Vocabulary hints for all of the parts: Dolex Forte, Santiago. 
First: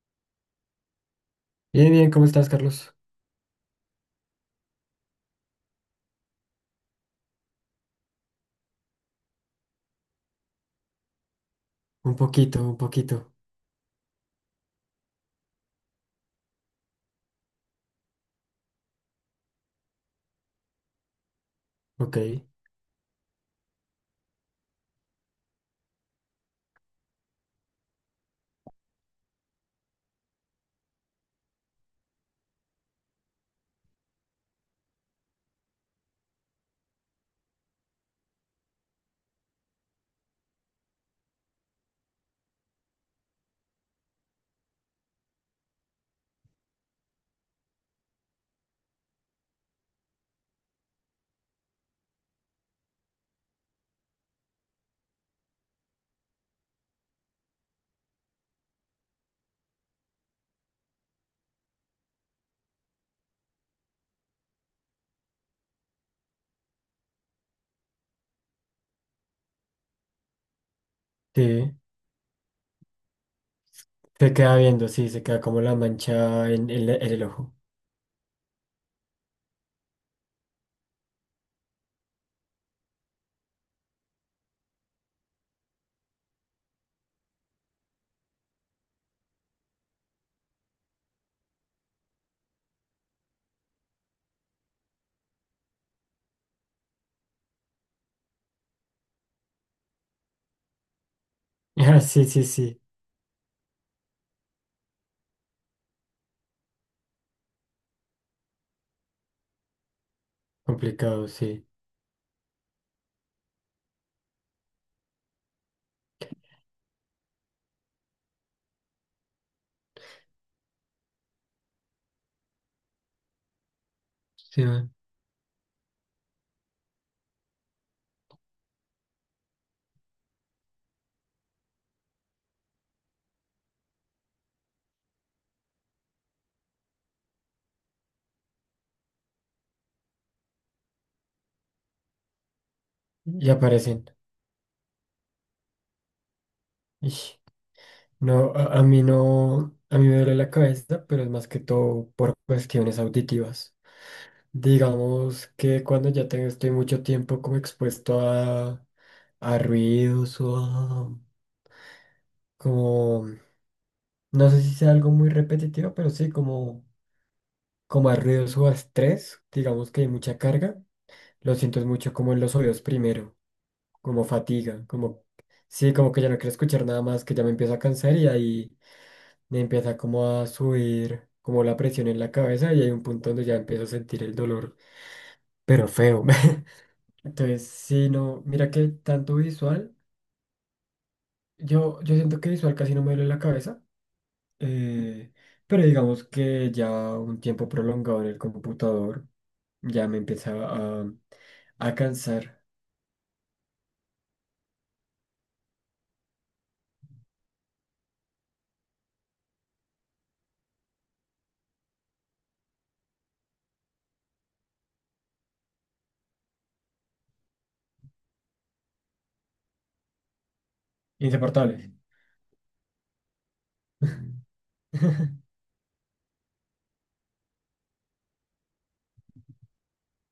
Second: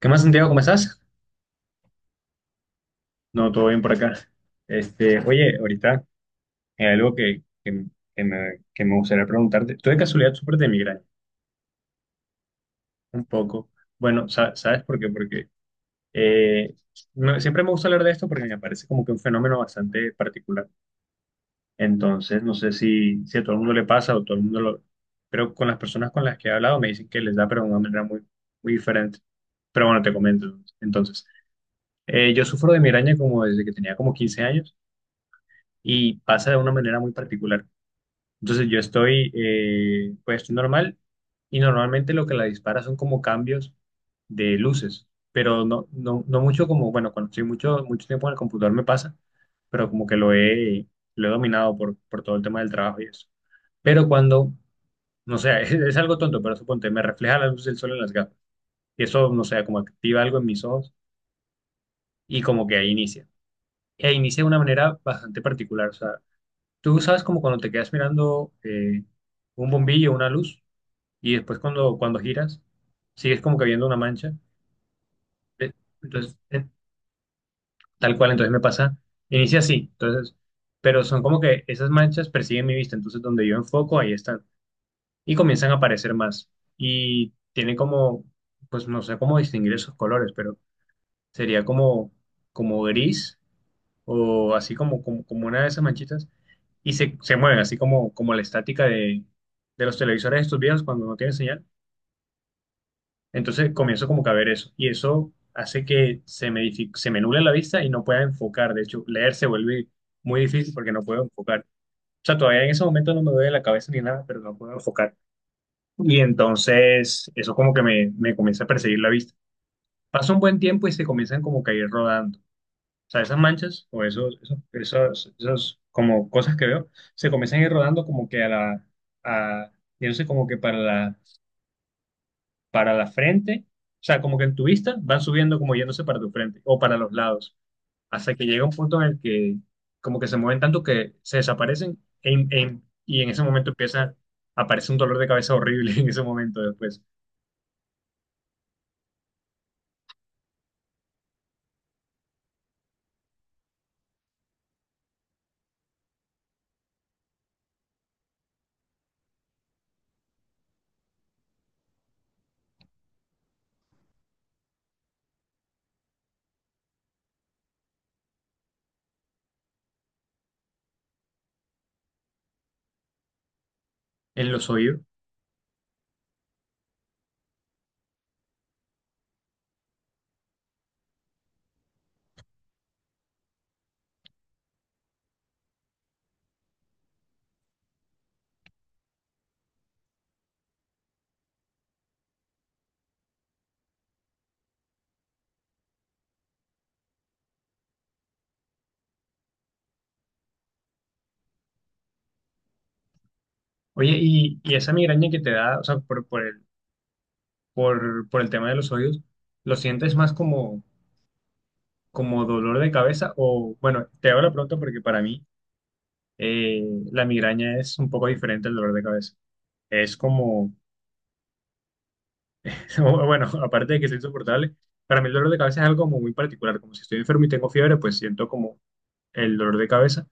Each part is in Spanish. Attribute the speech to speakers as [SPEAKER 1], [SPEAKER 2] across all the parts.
[SPEAKER 1] ¿Qué más, Santiago? ¿Cómo estás?
[SPEAKER 2] Bien, bien, ¿cómo estás, Carlos?
[SPEAKER 1] No, todo bien por acá. Oye, ahorita hay algo que me gustaría preguntarte. ¿Tú de casualidad sufres de migraña?
[SPEAKER 2] Un poquito, un poquito.
[SPEAKER 1] Un poco. Bueno, ¿sabes por qué? Porque eh, siempre me gusta hablar de esto porque me parece como que un fenómeno bastante particular.
[SPEAKER 2] Ok,
[SPEAKER 1] Entonces, no sé si a todo el mundo le pasa o todo el mundo lo. Pero con las personas con las que he hablado me dicen que les da, pero de una manera muy, muy diferente. Pero bueno, te comento. Entonces, yo sufro de migraña como desde que tenía como 15 años. Y pasa de una manera muy particular. Entonces, pues estoy normal, y normalmente lo que la dispara son como cambios de luces, pero no mucho como, bueno, cuando estoy mucho, mucho tiempo en el computador me pasa, pero como que lo he dominado por todo el tema del trabajo y eso. Pero cuando, no sé, es algo tonto, pero suponte, me refleja la luz del sol en las gafas y eso, no sé, como activa algo en mis ojos y como que ahí inicia. E inicia de una manera bastante particular, o sea, tú sabes como cuando te quedas mirando un bombillo, una luz, y después
[SPEAKER 2] sí.
[SPEAKER 1] cuando giras, sigues como que viendo una mancha.
[SPEAKER 2] Se queda viendo, sí, se queda como
[SPEAKER 1] Eh,
[SPEAKER 2] la
[SPEAKER 1] Entonces,
[SPEAKER 2] mancha
[SPEAKER 1] eh,
[SPEAKER 2] en en el ojo.
[SPEAKER 1] tal cual, entonces me pasa, inicia así, entonces, pero son como que esas manchas persiguen mi vista, entonces donde yo enfoco, ahí están, y comienzan a aparecer más. Y tiene como, pues no sé cómo distinguir esos colores, pero sería como, como gris o así como una de esas manchitas, y se mueven, así como la estática de los televisores estos viejos cuando no tienen señal.
[SPEAKER 2] Ah, sí, sí, sí.
[SPEAKER 1] Entonces comienzo como que a ver eso, y eso hace que se me, se me nuble la vista y no pueda enfocar. De hecho, leer se vuelve muy difícil porque no puedo
[SPEAKER 2] Complicado,
[SPEAKER 1] enfocar.
[SPEAKER 2] sí.
[SPEAKER 1] O sea, todavía en ese momento no me duele la cabeza ni nada, pero no puedo enfocar. Y entonces eso como que me comienza a perseguir la vista. Pasa un buen tiempo y se comienzan como que a ir rodando. O sea, esas manchas o esos, esos,
[SPEAKER 2] Sí, man.
[SPEAKER 1] esos, esos como cosas que veo, se comienzan a ir rodando como que a, yo no sé, como que para la frente, o sea, como que en tu vista van subiendo como yéndose para tu frente o para los lados, hasta que llega un punto en el que como que se mueven tanto que se desaparecen y en ese
[SPEAKER 2] Y
[SPEAKER 1] momento
[SPEAKER 2] aparecen.
[SPEAKER 1] empieza, aparece un dolor de cabeza horrible en ese momento después,
[SPEAKER 2] Ish. No, a mí no, a mí me duele la cabeza, pero es más que todo por cuestiones auditivas. Digamos que cuando ya tengo, estoy mucho tiempo como expuesto a ruidos o a, como, no sé si sea algo muy repetitivo, pero sí, como como a ruidos o a estrés, digamos que hay mucha carga, lo siento es mucho como en los oídos primero, como
[SPEAKER 1] en los
[SPEAKER 2] fatiga,
[SPEAKER 1] oídos.
[SPEAKER 2] como, sí, como que ya no quiero escuchar nada más, que ya me empiezo a cansar y ahí me empieza como a subir como la presión en la cabeza y hay un punto donde ya empiezo a sentir el dolor, pero feo. Entonces, sí, no, mira que tanto visual, yo siento que visual casi no me duele la cabeza, eh, pero digamos que ya un tiempo prolongado en el computador. Ya me empezaba a cansar.
[SPEAKER 1] Oye, y esa migraña que te da, o sea, por el tema de los oídos, ¿lo sientes más como dolor de cabeza o, bueno, te hago la pregunta porque para mí eh, la migraña es un poco diferente al dolor de cabeza? Es como,
[SPEAKER 2] Insoportable.
[SPEAKER 1] bueno, aparte de que es insoportable, para mí el dolor de cabeza es algo como muy particular, como si estoy enfermo y tengo fiebre, pues siento como el dolor de cabeza,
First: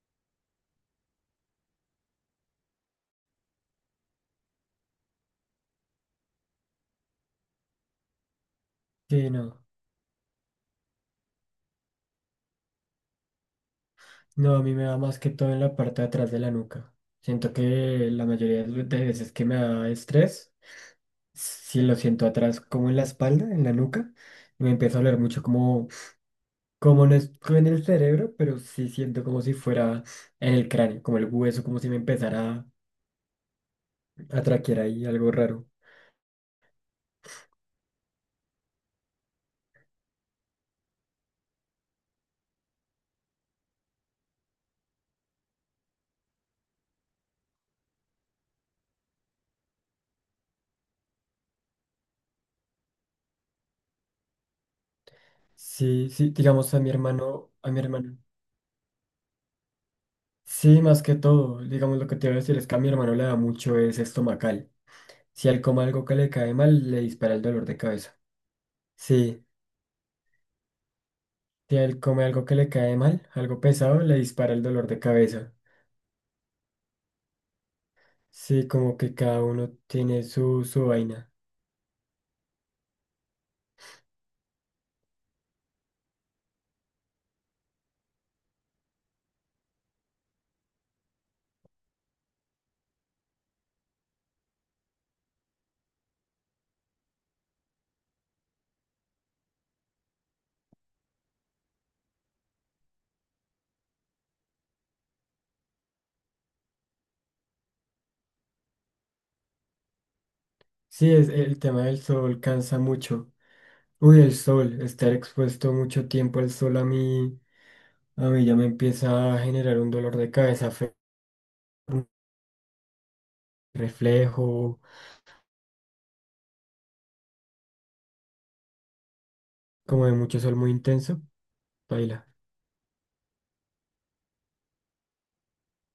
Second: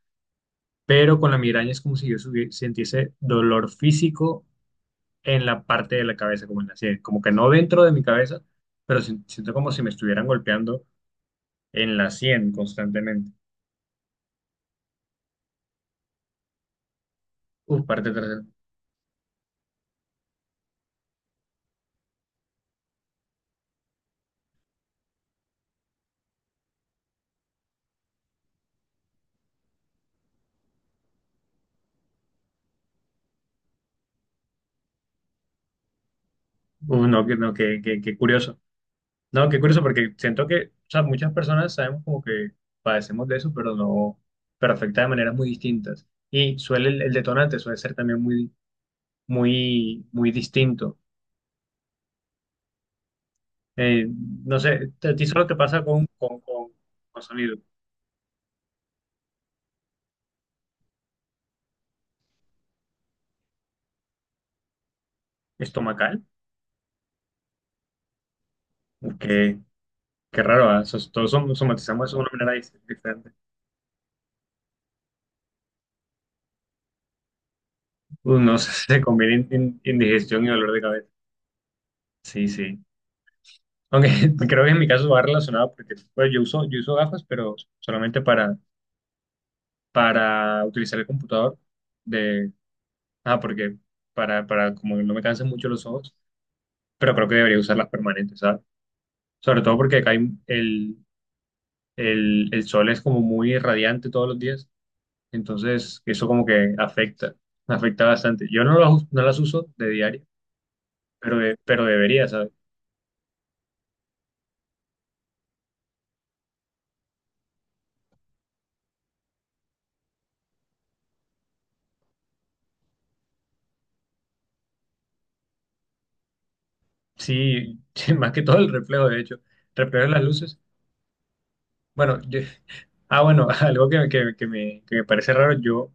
[SPEAKER 1] pero con la migraña es como si yo sintiese dolor físico en la parte de la cabeza, como en la sien, como que no dentro de mi cabeza, pero
[SPEAKER 2] Sí,
[SPEAKER 1] siento
[SPEAKER 2] no.
[SPEAKER 1] como si me estuvieran golpeando en la sien constantemente.
[SPEAKER 2] No, a mí me da más que todo en la parte de atrás de la nuca. Siento que
[SPEAKER 1] Uf, parte
[SPEAKER 2] la
[SPEAKER 1] trasera.
[SPEAKER 2] mayoría de las veces que me da estrés, si lo siento atrás como en la espalda, en la nuca, me empieza a doler mucho como, como no es en el cerebro, pero sí siento como si fuera en el cráneo, como el hueso, como si me empezara a traquear ahí algo raro.
[SPEAKER 1] Uf, no, no, qué curioso. No, qué curioso, porque siento que, o sea, muchas personas sabemos como que padecemos de eso, pero no, pero afecta de maneras muy distintas. Y suele, el detonante suele ser también muy, muy, muy distinto. Eh, no sé, ¿a ti solo te pasa con,
[SPEAKER 2] Sí, sí,
[SPEAKER 1] con, con,
[SPEAKER 2] digamos a mi
[SPEAKER 1] con
[SPEAKER 2] hermano,
[SPEAKER 1] sonido
[SPEAKER 2] a mi hermano. Sí, más que todo, digamos lo que te iba a decir es que a mi hermano le da mucho es estomacal. Si él come algo que
[SPEAKER 1] estomacal?
[SPEAKER 2] le cae mal, le dispara el dolor de cabeza. Sí,
[SPEAKER 1] Qué, qué raro, ¿ah? Todos
[SPEAKER 2] si él
[SPEAKER 1] somatizamos eso de
[SPEAKER 2] come
[SPEAKER 1] una
[SPEAKER 2] algo
[SPEAKER 1] manera
[SPEAKER 2] que le cae mal,
[SPEAKER 1] diferente.
[SPEAKER 2] algo pesado, le dispara el dolor de cabeza.
[SPEAKER 1] Uno
[SPEAKER 2] Sí, como
[SPEAKER 1] se
[SPEAKER 2] que cada
[SPEAKER 1] conviene en
[SPEAKER 2] uno tiene
[SPEAKER 1] indigestión y
[SPEAKER 2] su,
[SPEAKER 1] dolor de
[SPEAKER 2] su
[SPEAKER 1] cabeza.
[SPEAKER 2] vaina.
[SPEAKER 1] Sí, sí. Aunque creo que en mi caso va relacionado porque pues, yo uso gafas, pero solamente para utilizar el computador de, porque para como no me cansen mucho los ojos, pero creo que debería usar las permanentes, ¿sabes? Sobre todo porque acá hay el, el sol es como muy radiante todos los días, entonces eso como que afecta, afecta bastante. Yo no las uso de diario,
[SPEAKER 2] Sí, es
[SPEAKER 1] pero,
[SPEAKER 2] el tema
[SPEAKER 1] pero
[SPEAKER 2] del
[SPEAKER 1] debería,
[SPEAKER 2] sol
[SPEAKER 1] ¿sabes?
[SPEAKER 2] cansa mucho. Uy, el sol, estar expuesto mucho tiempo al sol a mí ya me empieza a generar un dolor de cabeza feo, un reflejo,
[SPEAKER 1] Sí, sí, más que todo el reflejo, de hecho, reflejo
[SPEAKER 2] como
[SPEAKER 1] de
[SPEAKER 2] de
[SPEAKER 1] las
[SPEAKER 2] mucho sol
[SPEAKER 1] luces.
[SPEAKER 2] muy intenso,
[SPEAKER 1] Bueno,
[SPEAKER 2] baila.
[SPEAKER 1] algo que me parece raro, yo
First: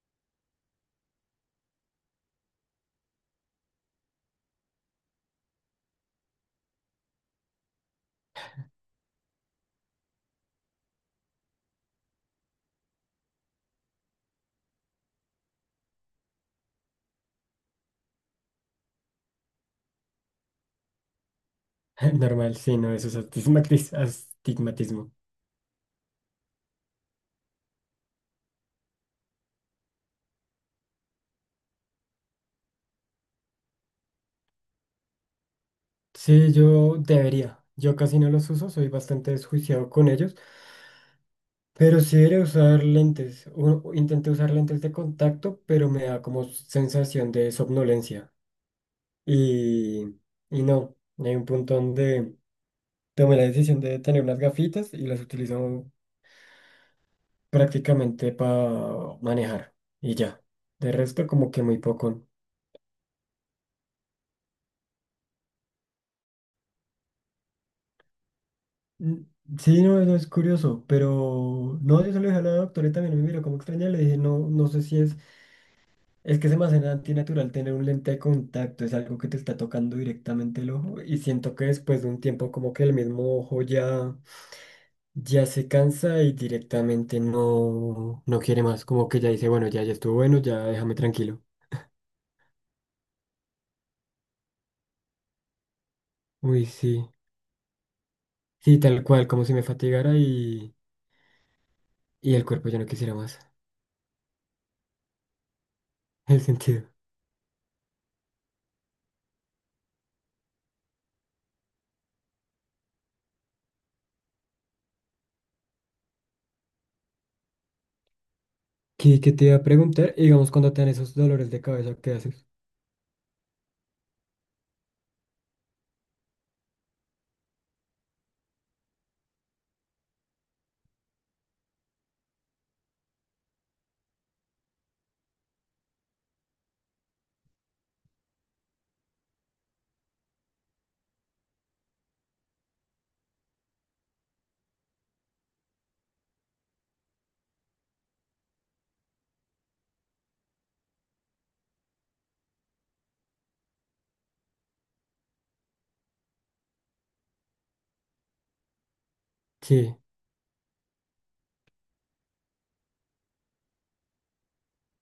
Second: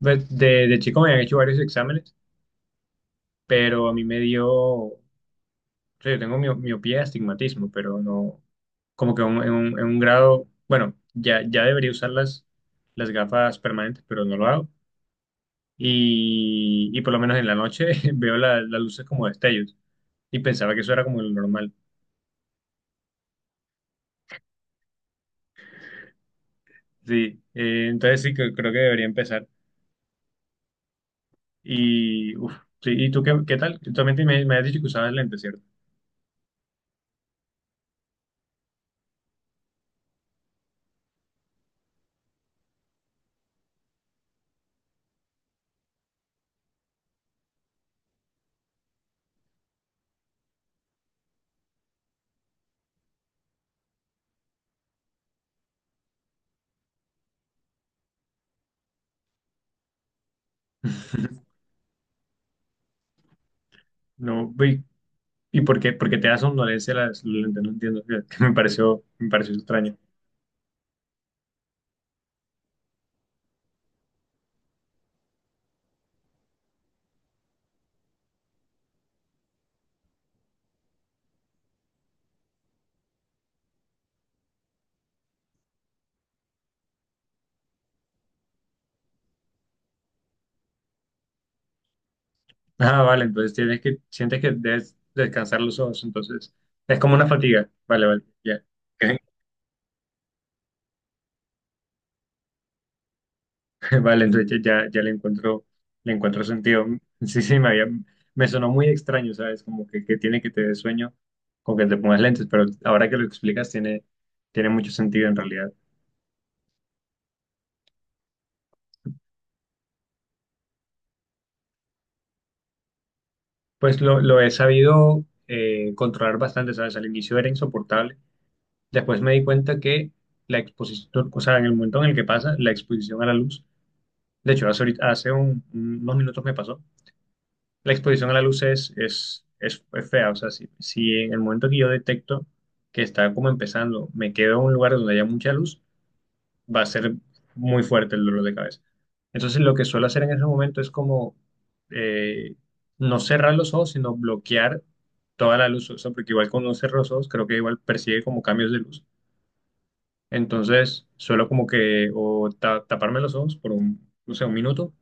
[SPEAKER 1] de chico me han hecho varios exámenes, pero a mí me dio, o sea, yo tengo miopía, astigmatismo, pero no, como que en un grado, bueno, ya, ya debería usar las gafas permanentes, pero no lo hago. Y por lo menos en la noche veo las luces como destellos y pensaba que eso era como lo normal.
[SPEAKER 2] Normal, sí, no, eso es astigmatismo.
[SPEAKER 1] Sí, entonces sí, creo que debería empezar. Y, uf, sí, ¿y tú qué tal? Tú también me has dicho que usabas lentes, ¿cierto?
[SPEAKER 2] Sí, yo debería. Yo casi no los uso, soy bastante desjuiciado con ellos, pero sí debería usar lentes. Intenté usar lentes de contacto, pero me da como sensación de somnolencia. Y, y no, hay un punto donde tomé la decisión de tener unas gafitas y las utilizo prácticamente para manejar. Y ya. De resto, como que muy poco.
[SPEAKER 1] No, ¿y por qué te da somnolencia las lentes? No entiendo, que me pareció,
[SPEAKER 2] Mm,
[SPEAKER 1] me pareció
[SPEAKER 2] sí,
[SPEAKER 1] extraño.
[SPEAKER 2] no, eso es curioso, pero no, yo se lo dije a la doctora y también me miró como extraña, le dije, no, no sé si es, es que se me hace antinatural tener un lente de contacto, es algo que te está tocando directamente el ojo y siento que después de un tiempo como que el mismo ojo ya, ya se cansa y directamente no, no quiere más, como que ya dice, bueno, ya, ya estuvo bueno, ya déjame tranquilo.
[SPEAKER 1] Ah, vale, entonces sientes que debes descansar los ojos, entonces
[SPEAKER 2] Uy,
[SPEAKER 1] es
[SPEAKER 2] sí,
[SPEAKER 1] como una fatiga. Vale, vale, ya.
[SPEAKER 2] sí, tal cual, como si me fatigara y el cuerpo ya no quisiera más,
[SPEAKER 1] Vale, entonces ya, ya le encuentro, le
[SPEAKER 2] el
[SPEAKER 1] encuentro
[SPEAKER 2] sentido.
[SPEAKER 1] sentido. Sí, sí, me sonó muy extraño, ¿sabes? Como que tiene que te dé sueño con que te pongas lentes, pero ahora que lo explicas tiene mucho sentido en realidad.
[SPEAKER 2] ¿Qué, qué te iba a preguntar? Y digamos, cuando te dan esos dolores de cabeza, ¿qué haces?
[SPEAKER 1] Pues lo he sabido controlar bastante, ¿sabes? Al inicio era insoportable. Después me di cuenta que la exposición, o sea, en el momento en el que pasa, la exposición a la luz. De hecho, hace unos minutos me pasó. La exposición a la luz es fea. O sea, si en el momento que yo detecto que está como empezando, me quedo en un lugar donde haya mucha luz, va a ser muy fuerte el dolor de cabeza. Entonces, lo que suelo hacer en ese momento es como eh, no cerrar los ojos, sino bloquear toda la luz. O sea, porque igual cuando uno cierra los ojos, creo que igual percibe como cambios de luz.
[SPEAKER 2] Sí,
[SPEAKER 1] Entonces, suelo como que taparme los ojos por un, no sé, un minuto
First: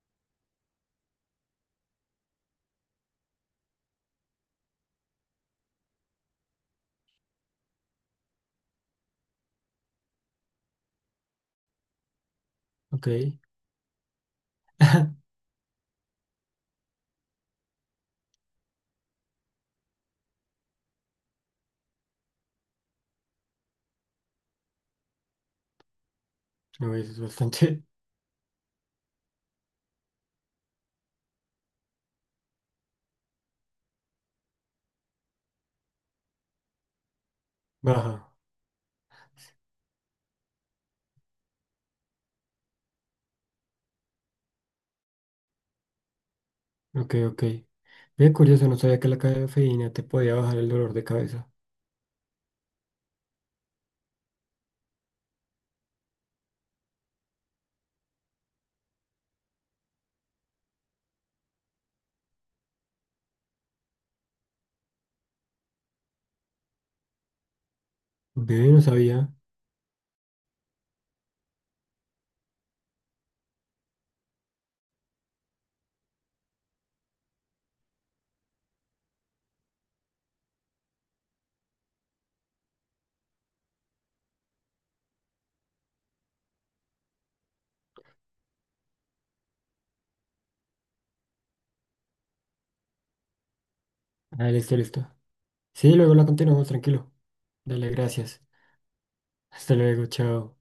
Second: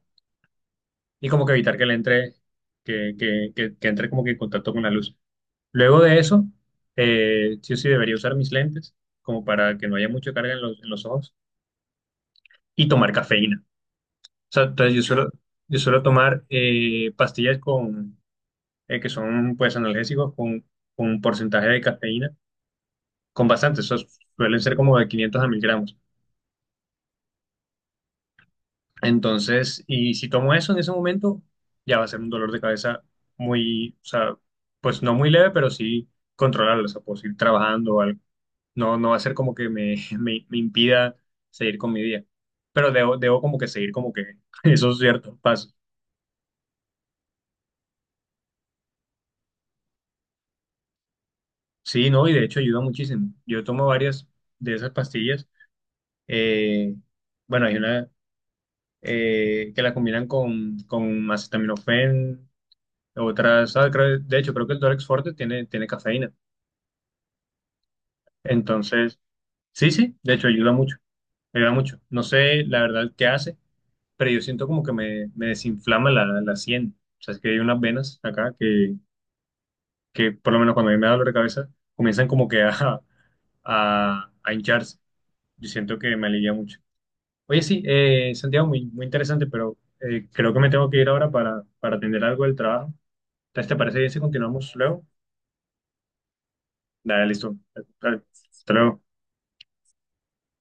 [SPEAKER 1] y como que evitar que le entre, que entre como que en contacto con la luz. Luego de eso, sí o sí debería usar mis lentes como para que no haya mucha carga en los ojos y
[SPEAKER 2] ok.
[SPEAKER 1] tomar cafeína. O sea, entonces yo suelo, yo suelo tomar pastillas que son pues analgésicos con un porcentaje de cafeína, con bastante, esos suelen ser como de 500 a 1.000 gramos.
[SPEAKER 2] No, eso es bastante
[SPEAKER 1] Entonces, y si tomo eso en ese momento, ya va a ser un dolor de cabeza muy, o sea, pues no muy leve, pero sí controlarlo, o sea, puedo seguir trabajando o algo.
[SPEAKER 2] baja.
[SPEAKER 1] No, no va a ser como que me impida seguir con mi día, pero debo como que seguir como que esos ciertos pasos.
[SPEAKER 2] Ok, ok. Bien curioso, no sabía que la cafeína te podía bajar el dolor de cabeza.
[SPEAKER 1] Sí, no, y de hecho ayuda muchísimo. Yo tomo varias de esas pastillas. eh, bueno, Hay una que la combinan con acetaminofén, otras, de hecho creo que el Dolex Forte tiene cafeína.
[SPEAKER 2] Ve, no
[SPEAKER 1] Entonces,
[SPEAKER 2] sabía.
[SPEAKER 1] sí, sí, de hecho ayuda mucho, ayuda mucho. No sé la verdad qué hace, pero yo siento como que me desinflama la sien. O sea, es que hay unas venas acá que por lo menos cuando a mí me da dolor de cabeza, comienzan como que a hincharse. Yo siento que me alivia mucho. Oye, sí, Santiago, muy, muy interesante, pero creo que me tengo que ir ahora para atender algo del trabajo. Entonces, ¿te parece bien si
[SPEAKER 2] Ah,
[SPEAKER 1] continuamos
[SPEAKER 2] listo,
[SPEAKER 1] luego?
[SPEAKER 2] listo. Sí, luego la continuamos, tranquilo.
[SPEAKER 1] Dale, listo.
[SPEAKER 2] Dale,
[SPEAKER 1] Dale,
[SPEAKER 2] gracias.
[SPEAKER 1] hasta luego.
[SPEAKER 2] Hasta luego, chao.